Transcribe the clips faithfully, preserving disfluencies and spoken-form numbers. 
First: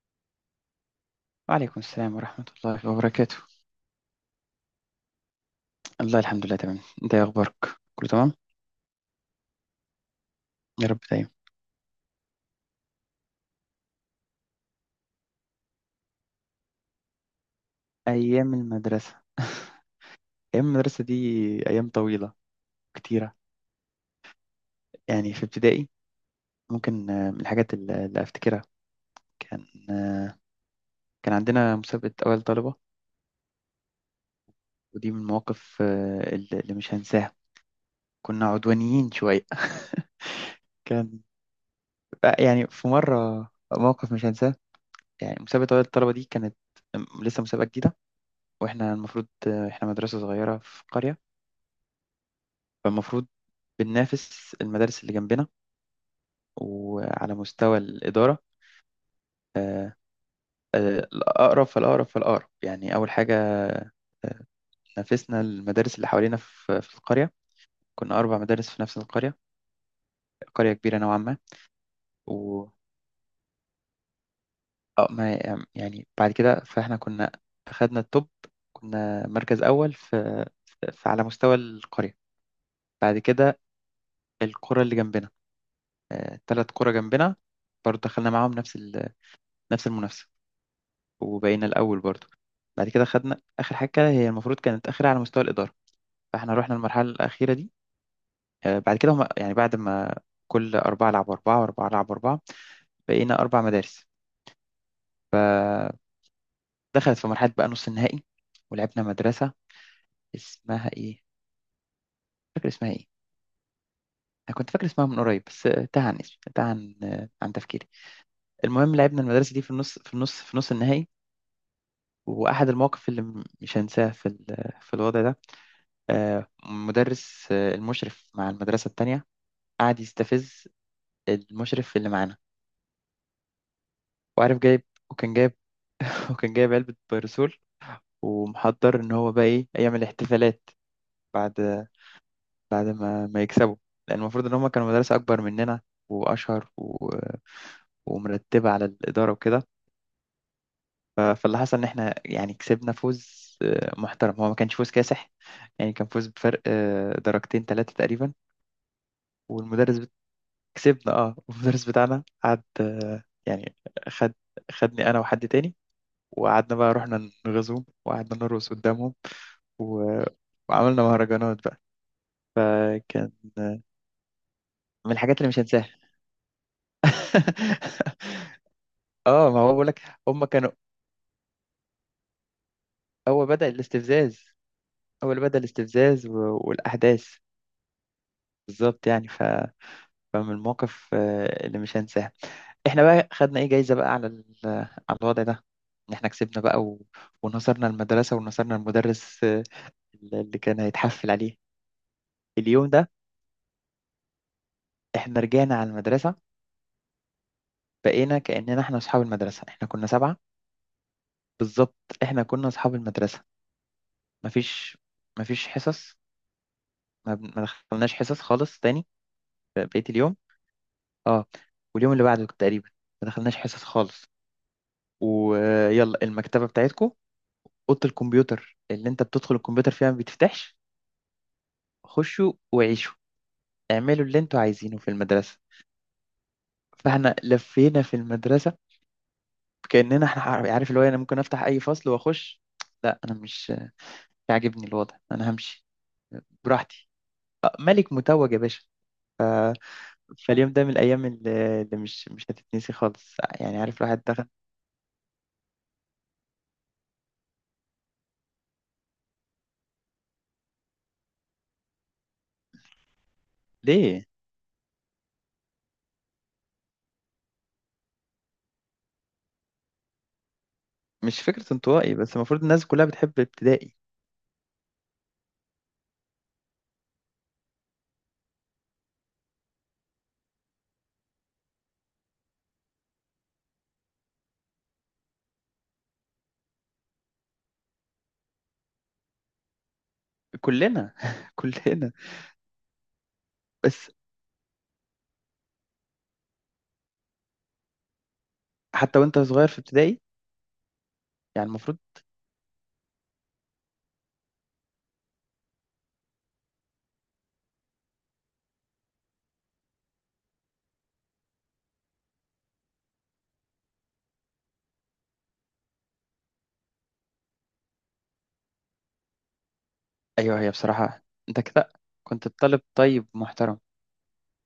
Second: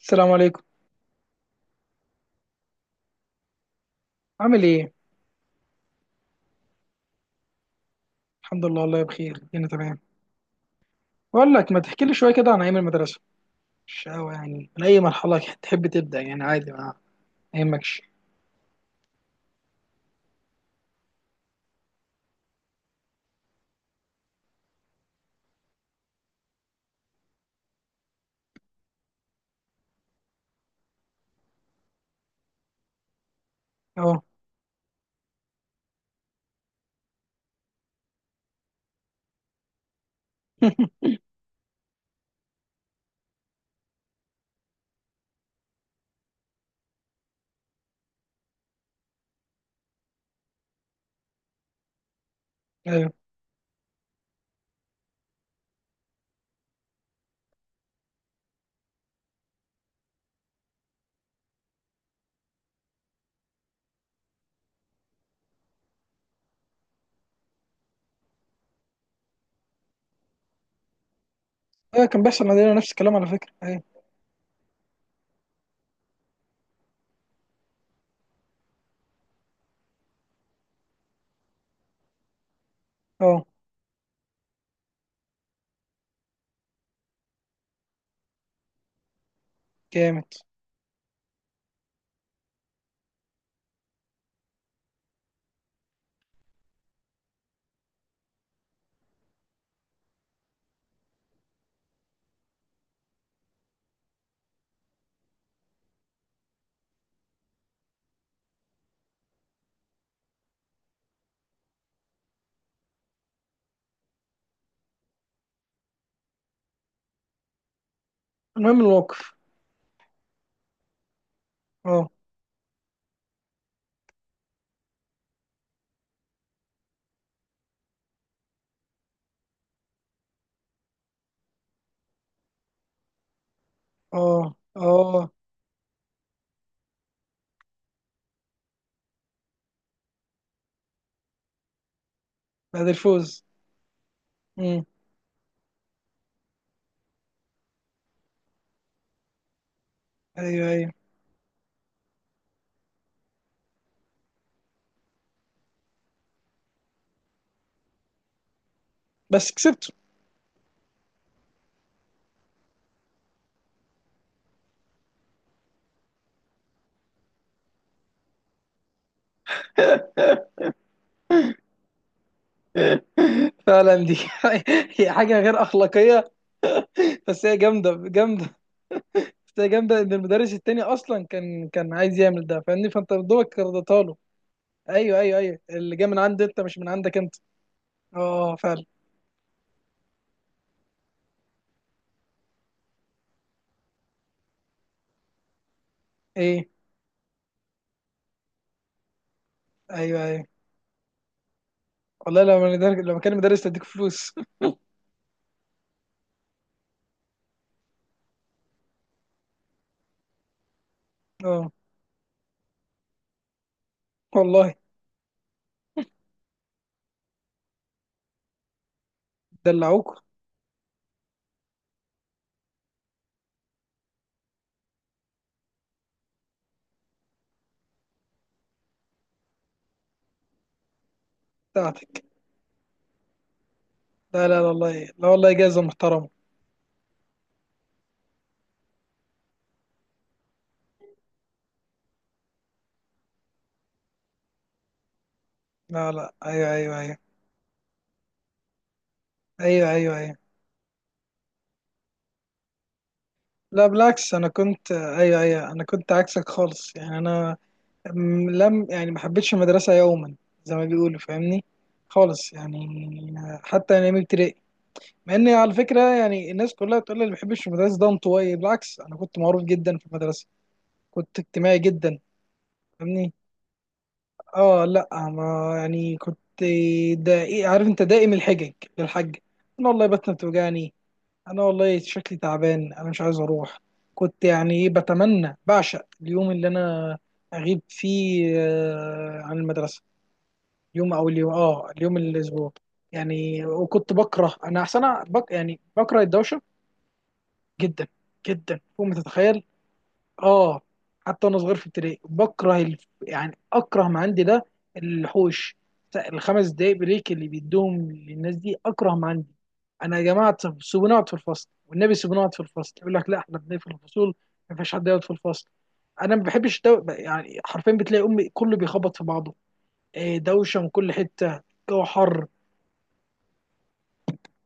السلام عليكم. وعليكم السلام ورحمة الله وبركاته. عامل ايه؟ الله الحمد لله، تمام. انت ايه اخبارك؟ كله تمام. الحمد لله، والله بخير، انا تمام. يا رب دايما. بقول لك، ما تحكي لي شويه كده عن ايام المدرسه؟ مش قوي يعني، من اي مرحله تحب تبدا، يعني عادي، ما ما يهمكش. ايام المدرسة ايام المدرسة دي ايام طويلة كتيرة. يعني في ابتدائي، ممكن آه، من الحاجات اللي اللي افتكرها، كان آه، كان عندنا مسابقة اول طلبة. اه. ودي من المواقف آه، اللي اللي مش هنساها. كنا عدوانيين شوية كان آه، يعني في مرة موقف مش هنساه. يعني مسابقة أول الطلبة دي كانت م- لسه مسابقة جديدة. وإحنا المفروض آه، إحنا مدرسة صغيرة في قرية، ايوه فالمفروض بننافس المدارس اللي جنبنا وعلى مستوى الإدارة. آه، آه، الأقرب فالأقرب فالأقرب، يعني أول حاجة آه، نافسنا المدارس اللي حوالينا في في القرية. كنا أربع مدارس في نفس القرية، قرية كبيرة نوعا ما. ايوه، كان بيحصل و عندنا نفس الكلام على فكره. ايوه. آه، ما يعني بعد كده فإحنا كنا أخدنا التوب، كنا مركز أول في في- على مستوى القرية. بعد اه، كده القرى اللي جنبنا، ثلاث قرى جنبنا برضه دخلنا معاهم نفس ال- نفس المنافسة. جامد. وبقينا الأول برضو. بعد كده خدنا آخر حاجة، هي المفروض كانت آخرها على مستوى الإدارة، فإحنا رحنا المرحلة الأخيرة دي. آه، بعد كده هم، يعني بعد ما كل أربعة لعبوا أربعة وأربعة لعبوا أربعة، بقينا أربع مدارس. فدخلت في مرحلة بقى نص النهائي. ولعبنا مدرسة اسمها إيه؟ مش فاكر اسمها إيه؟ أنا كنت فاكر اسمها من قريب، بس آه، تاه عن اسمي، تاه عن آه، عن تفكيري. المهم المهم لعبنا الموقف. المدرسة دي في النص في النص في نص النهائي. اه، وأحد المواقف اللي م- مش هنساها في ال- في الوضع ده، آه، مدرس آه، المشرف مع المدرسة التانية قعد يستفز المشرف اللي معانا. اه، وعارف جايب اه. وكان جايب وكان جايب علبة بيرسول، ومحضر إن هو بقى إيه يعمل احتفالات بعد بعد بعد ما ما الفوز. يكسبوا، لأن المفروض إن هما امم، كانوا مدرسة أكبر مننا وأشهر و... ومرتبة على الإدارة وكده. ايوه ايوه. ف- فاللي حصل إن إحنا يعني كسبنا فوز آه، محترم، هو ما كانش فوز كاسح. يعني كان فوز بفرق آه، درجتين ثلاثة تقريبا. بس كسبته. والمدرس كسبنا اه، والمدرس بتاعنا قعد آه، يعني خد خدني انا وحد تاني، وقعدنا بقى رحنا نغزوهم وقعدنا نرقص قدامهم و... وعملنا مهرجانات بقى. فكان آه، فعلا دي هي من الحاجات حاجه اللي مش غير هنساها اخلاقيه. بس هي جامده جامده. اه، بس ما هي هو بقول جامده، لك. ان هم المدرس كانوا التاني اصلا كان كان عايز يعمل ده، فاهمني؟ فانت هو دوبك بدأ رضيتها له. الاستفزاز. ايوه هو ايوه اللي ايوه، بدأ اللي جاي من الاستفزاز و... عند انت، مش من عندك والاحداث، انت. اه فعلا. بالظبط يعني. فمن المواقف آه، اللي مش هنساها. احنا بقى خدنا ايه جايزة بقى على ال- على الوضع ده، ان احنا كسبنا ايه. بقى و... ونصرنا المدرسة ونصرنا المدرس آه، ايوه ايوه، اللي كان هيتحفل عليه. والله لو انا اليوم در- ده لو كان مدرس تديك فلوس. احنا رجعنا على المدرسة، بقينا كأننا احنا اصحاب المدرسة، احنا كنا سبعة. اه بالظبط، احنا كنا اصحاب المدرسة. والله. مفيش مفيش حصص. ما, بن- ما دخلناش حصص خالص تاني بقية دلعوك اليوم. اه، واليوم اللي بعده تقريبا ما دخلناش حصص خالص. ويلا المكتبة بتاعتكم، اوضه الكمبيوتر اللي انت بتدخل الكمبيوتر فيها ما بتفتحش، بتاعتك؟ خشوا وعيشوا اعملوا اللي لا لا لا، انتوا عايزينه والله في لا، والله المدرسه. جايزه محترمه. فاحنا لفينا في المدرسه كاننا احنا، عارف، عارف اللي هو انا ممكن افتح اي فصل واخش. لا، انا مش مش عاجبني الوضع، انا همشي لا لا، ايوه ايوه براحتي. ايوه. آه، ملك متوج يا باشا. ايوه ايوه ايوه. فاليوم ده من الايام اللي اللي مش مش هتتنسي خالص، يعني لا عارف الواحد بالعكس، دخل. انا كنت، ايوه ايوه، انا كنت عكسك خالص يعني. انا م- لم، يعني ما حبيتش المدرسه يوما، زي ما بيقولوا، فاهمني؟ خالص يعني. حتى انا من ليه؟ ابتدائي. مع ان على فكره، يعني الناس كلها بتقول لي اللي ما بيحبش المدرسه ده انطوائي. بالعكس، انا كنت معروف جدا في المدرسه. كنت مش فكره اجتماعي انطوائي، جدا. بس المفروض الناس كلها فاهمني. بتحب ابتدائي. اه لا، ما يعني كنت دقيق. عارف انت، دائم الحجج، للحج. انا والله بطني بتوجعني، انا والله شكلي تعبان، انا مش عايز اروح. كنت يعني إيه، بتمنى، بعشق اليوم اللي انا اغيب فيه آه، عن المدرسه. يوم كلنا او اليوم، اه كلنا اليوم، الاسبوع يعني. بس. وكنت بكره انا، احسن بك، يعني بكره الدوشه، جدا جدا فوق ما حتى وانت تتخيل. صغير في ابتدائي، اه، حتى وانا يعني صغير في المفروض. ابتدائي بكره، الف... يعني اكره ما عندي ده، الحوش، الخمس دقايق بريك اللي بيدوهم للناس دي اكره ما عندي. انا يا جماعه، طب سيبوني اقعد في الفصل، والنبي سيبوني اقعد في الفصل. يقول لك لا، احنا بنقفل الفصول، ما فيش حد يقعد في الفصل. انا ما بحبش دو... يعني حرفيا بتلاقي امي كله بيخبط في بعضه. إيه، ايوه، هي دوشه من كل بصراحة انت حته، كده الجو حر. كنت طالب طيب محترم.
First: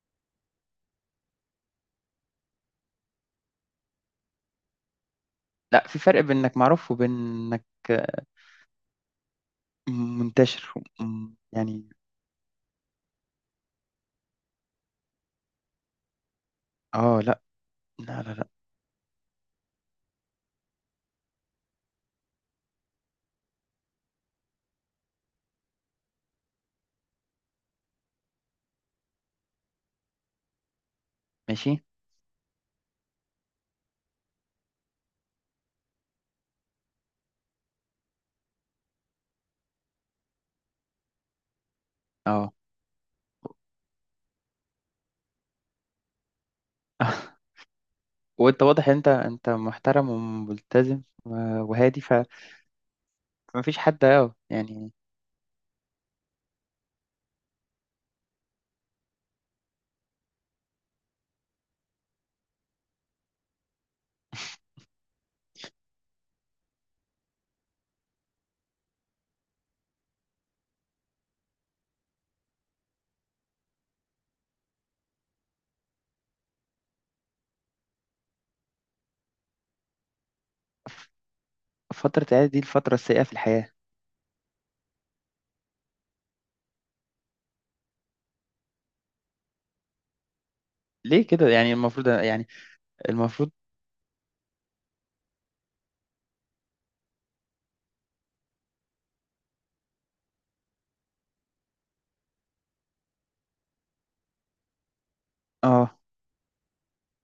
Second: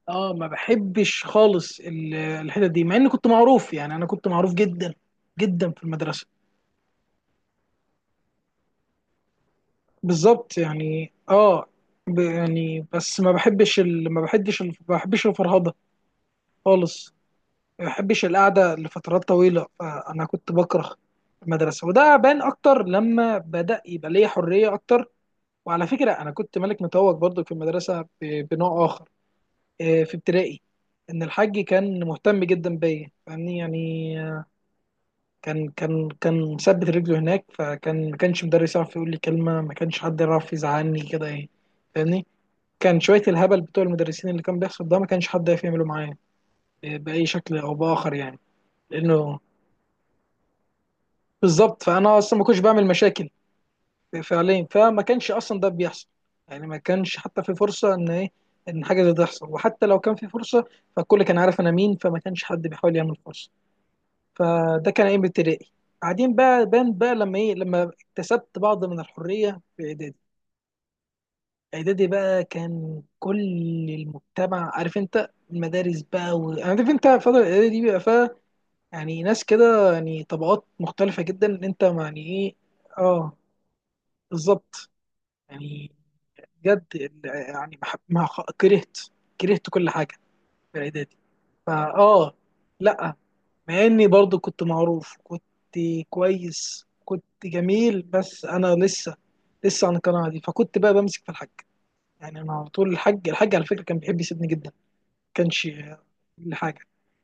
اه، ما بحبش خالص ال- الحتت دي، مع اني كنت معروف، يعني انا كنت معروف جدا جدا في لا، في فرق المدرسه. بين انك معروف وبين انك بالظبط منتشر. يعني. م- اه، يعني ب- يعني بس، ما بحبش ال... ما بحبش ال... ما بحبش الفرهده خالص. اه. لا ما لا بحبش لا لا، القعده لفترات طويله، فانا كنت بكره المدرسه. وده بان اكتر لما بدا يبقى ليا حريه اكتر. وعلى فكره انا كنت ملك متوج برضو في المدرسه، ب... بنوع اخر آه، في ابتدائي. ان الحاج ماشي. كان مهتم جدا بيا، فاهمني يعني. كان كان كان مثبت رجله هناك، فكان ما كانش مدرس يعرف يقول لي كلمه، ما كانش حد يعرف يزعلني كده ايه، فاهمني. اه كان شويه الهبل بتوع المدرسين اللي كان بيحصل ده، ما كانش حد يعرف يعمله معايا ب- باي شكل او باخر يعني. وانت واضح، انت لانه انت محترم وملتزم و- بالظبط، وهادي، فانا فما اصلا ما كنتش بعمل مشاكل فيش حد، اه فعليا، يعني. فما كانش اصلا ده بيحصل. يعني ما كانش حتى في فرصه ان ايه، ان حاجه زي ده تحصل. وحتى لو كان في فرصه، فالكل كان عارف انا مين، فما كانش حد بيحاول يعمل فرصه. فده كان ايام ابتدائي. بعدين بقى بان بقى لما ايه، لما اكتسبت بعض من الحريه في اعدادي. اعدادي بقى، كان كل المجتمع عارف انت، المدارس بقى، و... عارف انت فتره الاعدادي دي بيبقى فيها يعني ناس كده، يعني طبقات ف- مختلفه جدا، ان انت يعني فترة العيادة ايه. دي الفترة السيئة في اه الحياة. بالظبط يعني. بجد ال- يعني ما حب- ما خ- كرهت كرهت كل حاجه في اعدادي. ليه كده؟ يعني المفروض، فاه يعني لا، المفروض مع اني برضو كنت معروف، كنت كويس، كنت جميل، بس انا لسه لسه عن القناعه دي، فكنت بقى بمسك في الحاج. يعني انا على طول الحاج، الحاج على فكره كان بيحب يسيبني جدا، ما كانش اه لحاجه.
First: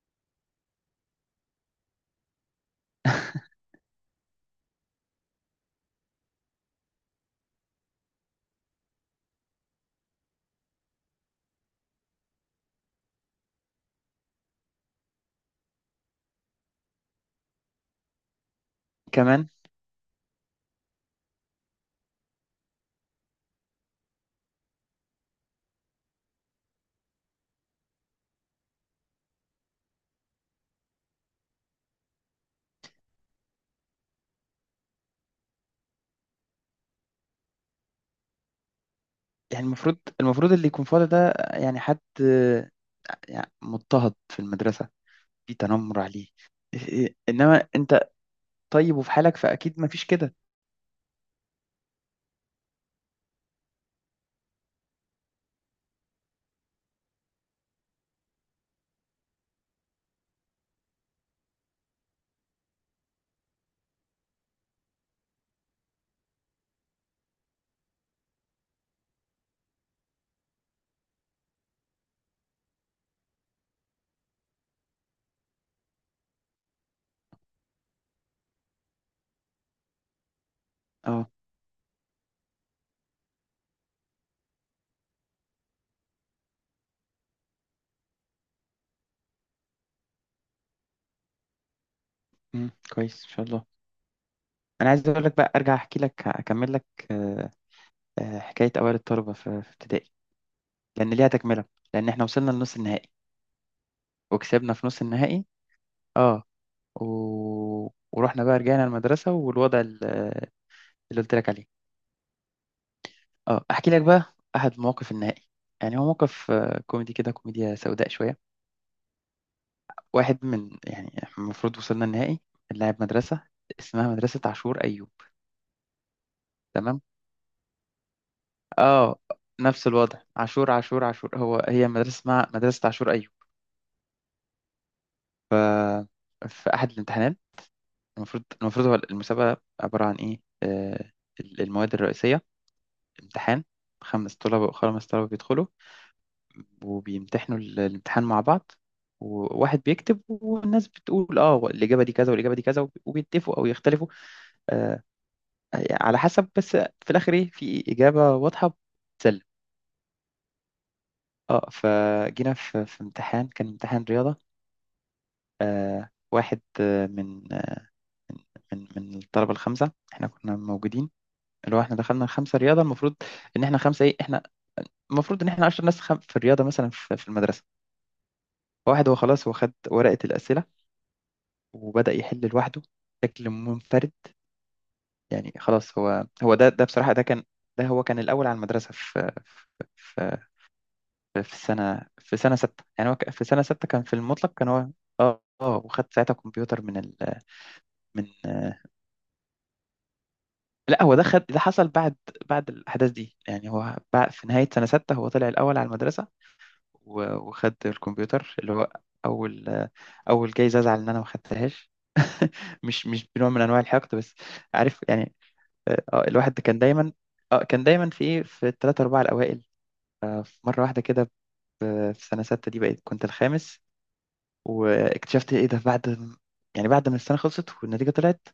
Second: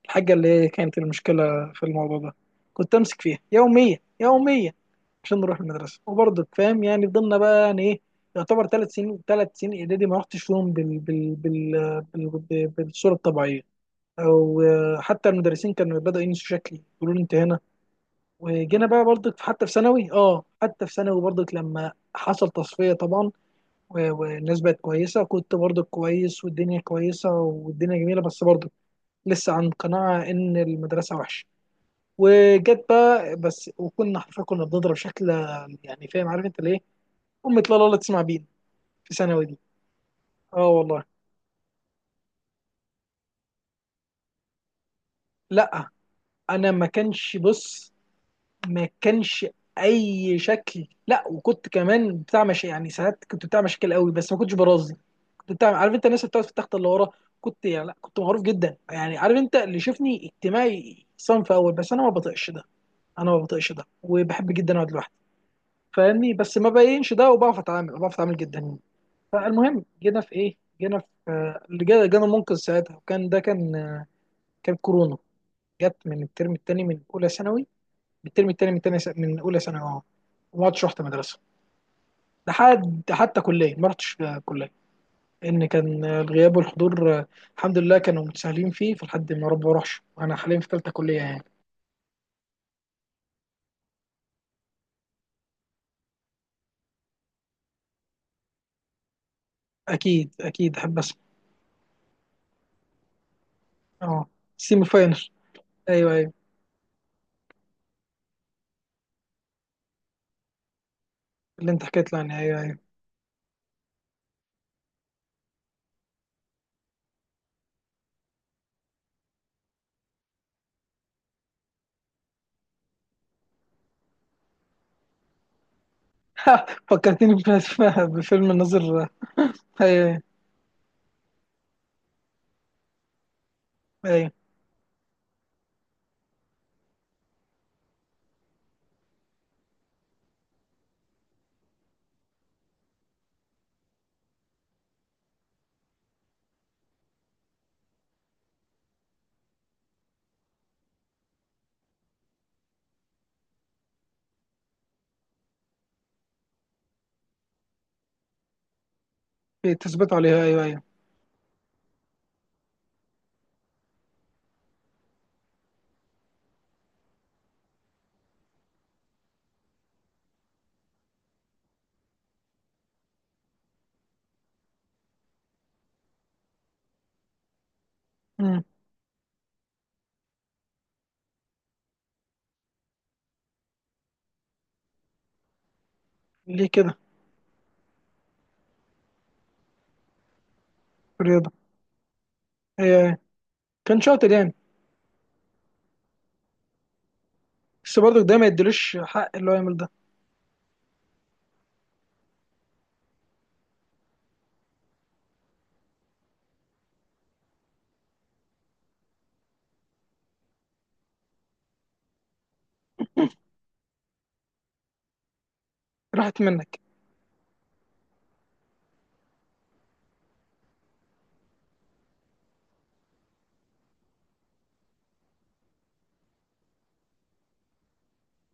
الحاجه اللي هي كانت المشكله في الموضوع ده، كنت امسك فيها يوميا يوميا عشان نروح المدرسه. وبرضو فاهم يعني، فضلنا بقى، يعني ايه، يعتبر ثلاث سنين، ثلاث سنين اعدادي ما رحتش فيهم بال... بال... بال... بال... بالصوره الطبيعيه. او آه، حتى المدرسين كانوا بدأوا ينسوا شكلي، يقولوا لي انت هنا. وجينا بقى برضك في- كمان، حتى في ثانوي، اه حتى في ثانوي برضك، لما حصل تصفية طبعا. و- والناس بقت كويسة، كنت برضك كويس، والدنيا كويسة، والدنيا جميلة، بس برضك لسه عن قناعة إن المدرسة وحشة. وجت بقى بس، وكنا حرفيا كنا بنضرب شكل، يعني فاهم، عارف انت ليه؟ أمك، لا لا لا تسمع بينا، في ثانوي دي. يعني المفروض، المفروض اه اللي يكون فاضي والله. ده، يعني حد يعني مضطهد في المدرسة، في لا، تنمر عليه، أنا ما إيه إيه. كانش انما بص، انت ما طيب وفي حالك، كانش فاكيد ما فيش كده. أي شكل. لا، وكنت كمان بتاع مش يعني، ساعات كنت بتاع مشاكل قوي، بس ما كنتش برازي. انت عارف انت الناس اللي بتقعد في التخت اللي ورا، كنت يعني. لا، كنت معروف جدا يعني، عارف انت اللي شفني اجتماعي صنف اول، بس انا ما بطيقش ده. انا ما بطيقش ده، وبحب جدا اقعد لوحدي، فاهمني؟ بس ما بينش ده، وبعرف اتعامل، بعرف اتعامل جدا. فالمهم جينا في ايه، جينا في آه، اللي جا- جانا المنقذ ساعتها، وكان ده كان آه، كان كورونا. جت من الترم الثاني من اولى ثانوي، من الترم الثاني من تانية س- من اولى ثانوي، اه. وما عدتش رحت اه. مدرسه لحد حتى كليه، ما رحتش آه، كليه، لان كان الغياب والحضور، آه، الحمد لله كانوا متساهلين فيه، فلحد ما رب اروحش، وانا حاليا في ثالثه كليه يعني. مم، كويس ان شاء الله. انا عايز اقول لك بقى، ارجع احكي لك، اكمل لك آه، آه، حكايه اوائل الطلبه في في ابتدائي، اكيد اكيد، احب لان اسمع. ليها تكمله، لان احنا وصلنا لنص النهائي اه. وكسبنا سيمي في نص فاينل. النهائي. ايوه ايوه. اه و... ورحنا بقى رجعنا المدرسه والوضع ال- اللي قلت لك اللي انت عليه. حكيت لي عنها، ايوه ايوه. اه احكي لك بقى احد مواقف النهائي. يعني هو موقف آه، كوميدي كده، كوميديا سوداء شويه. واحد من، يعني إحنا المفروض وصلنا النهائي، اللاعب مدرسة اسمها مدرسة عاشور أيوب. تمام فكرتني بف- بفيلم الناظر. آه، اه، نفس الوضع ايوه، عاشور عاشور عاشور، هو هي مدرسة اسمها مدرسة عاشور أيوب. ايوه ف... في أحد الامتحانات، المفروض المفروض هو المسابقة عبارة عن إيه، آه ال- المواد الرئيسية، امتحان، خمس طلبة خمس طلبة بيدخلوا وبيمتحنوا ال- الامتحان مع بعض، وواحد بيكتب والناس بتقول اه الإجابة دي كذا والإجابة دي كذا وب- وبيتفقوا أو يختلفوا آه، على حسب، بس في الاخر ايه، في اجابه واضحه بتسلم. ايوه، تثبت عليها، ايوه ايوه. اه فجينا في في امتحان كان امتحان رياضه. آه واحد آه، من آه، من من الطلبه الخمسه، احنا كنا موجودين، اللي هو احنا دخلنا الخمسه رياضه. المفروض ان احنا خمسه ايه احنا، المفروض ان احنا 10 ناس خم... في الرياضه مثلا في, في المدرسه. مم. واحد هو خلاص هو خد ورقه الاسئله وبدا يحل لوحده بشكل منفرد. يعني خلاص هو هو ليه ده ده كده؟ بصراحه ده كان، ده هو كان الاول على المدرسه في في في الرياضه. في سنة، في سنة ستة، ايوه يعني هو ايوه، ك- في سنة ستة كان كان في شاطر يعني. المطلق كان هو. اه اه، وخد ساعتها كمبيوتر من ال بس برضه من ده ما آه، يديلوش حق اللي هو يعمل ده. لا، هو ده خد، ده حصل بعد بعد الأحداث دي. يعني هو بعد في نهاية سنة ستة هو طلع الأول على المدرسة و- وخد الكمبيوتر اللي هو أول آه، أول جايزة أزعل إن أنا ما خدتهاش مش مش بنوع من أنواع الحقد، بس عارف يعني آه، آه، راحت الواحد كان منك. دايما، اه كان دايما في إيه في الثلاثة أربعة الأوائل. آه، في مرة واحدة كده ب- في سنة ستة دي بقيت كنت الخامس. واكتشفت ايه ده بعد م- يعني بعد ما السنه خلصت والنتيجه طلعت،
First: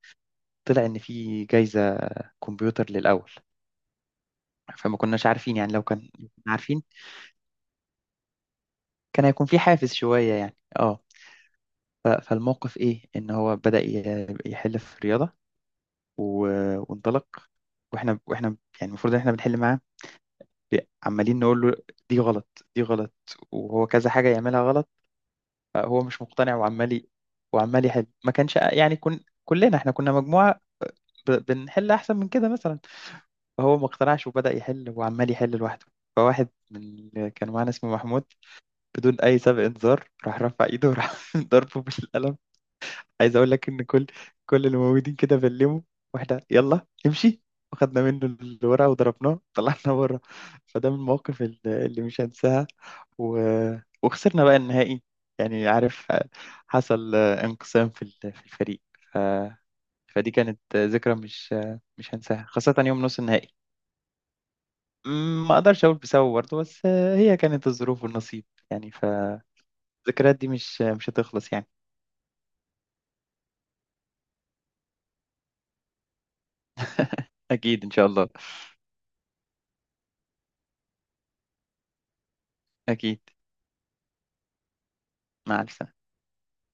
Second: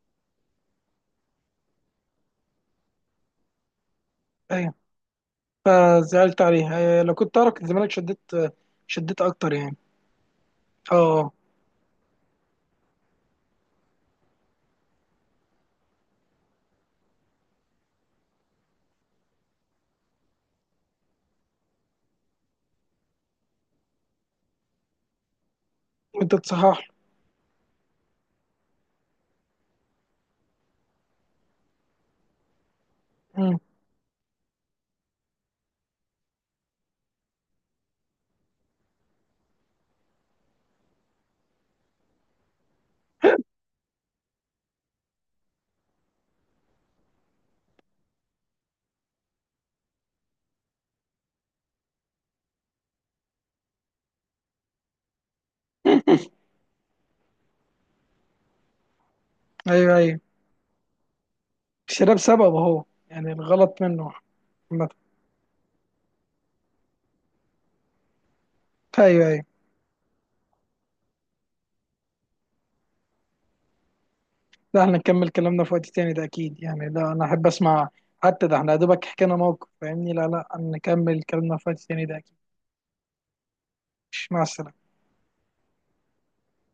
طلع ان في جايزه كمبيوتر للاول. ايوه، فما كناش عارفين، يعني لو كان فزعلت كنا عليها، عارفين أيوة. لو كنت اعرف كان زمانك شديت، شديت كان هيكون اكتر في يعني. حافز شويه يعني اه. اه. ف- فالموقف ايه ان هو بدأ ي- يحل في الرياضه و- وانطلق. واحنا واحنا يعني المفروض ان احنا بنحل معاه، ب- عمالين نقول له دي غلط دي غلط، وهو كذا حاجه يعملها غلط، هو مش وانت مقتنع تصحح. وعمال ي- وعمال يحل. ما كانش، يعني كن كلنا احنا كنا مجموعه ب- بنحل احسن من كده مثلا. مم. هو ما اقتنعش وبدأ يحل وعمال يحل لوحده. فواحد من اللي كانوا معانا اسمه محمود، بدون أي سابق إنذار راح رفع إيده وراح ضربه بالقلم. عايز أقول لك إن كل كل اللي موجودين كده بلموا، واحدة يلا امشي، وخدنا منه الورقة وضربناه طلعنا بره. فده من المواقف ال- اللي مش هنساها. و... وخسرنا بقى النهائي، يعني عارف حصل انقسام في ال- في الفريق. ف... ايوه ايوه. فدي كانت ذكرى مش مش الشراب هنساها سبب خاصة اهو، يوم نص يعني النهائي. الغلط منه. عامة. مم، ما اقدرش اقول بسبب برضه، بس آه، هي كانت الظروف والنصيب يعني. ايوه ايوه، فالذكريات دي مش مش هتخلص يعني. لا احنا نكمل كلامنا في وقت تاني ده اكيد يعني، لا انا احب اكيد اسمع. ان شاء الله. حتى ده احنا يا دوبك حكينا موقف، فاهمني؟ لا لا، نكمل كلامنا في وقت تاني ده اكيد. اكيد. مع السلامة. مع السلامه.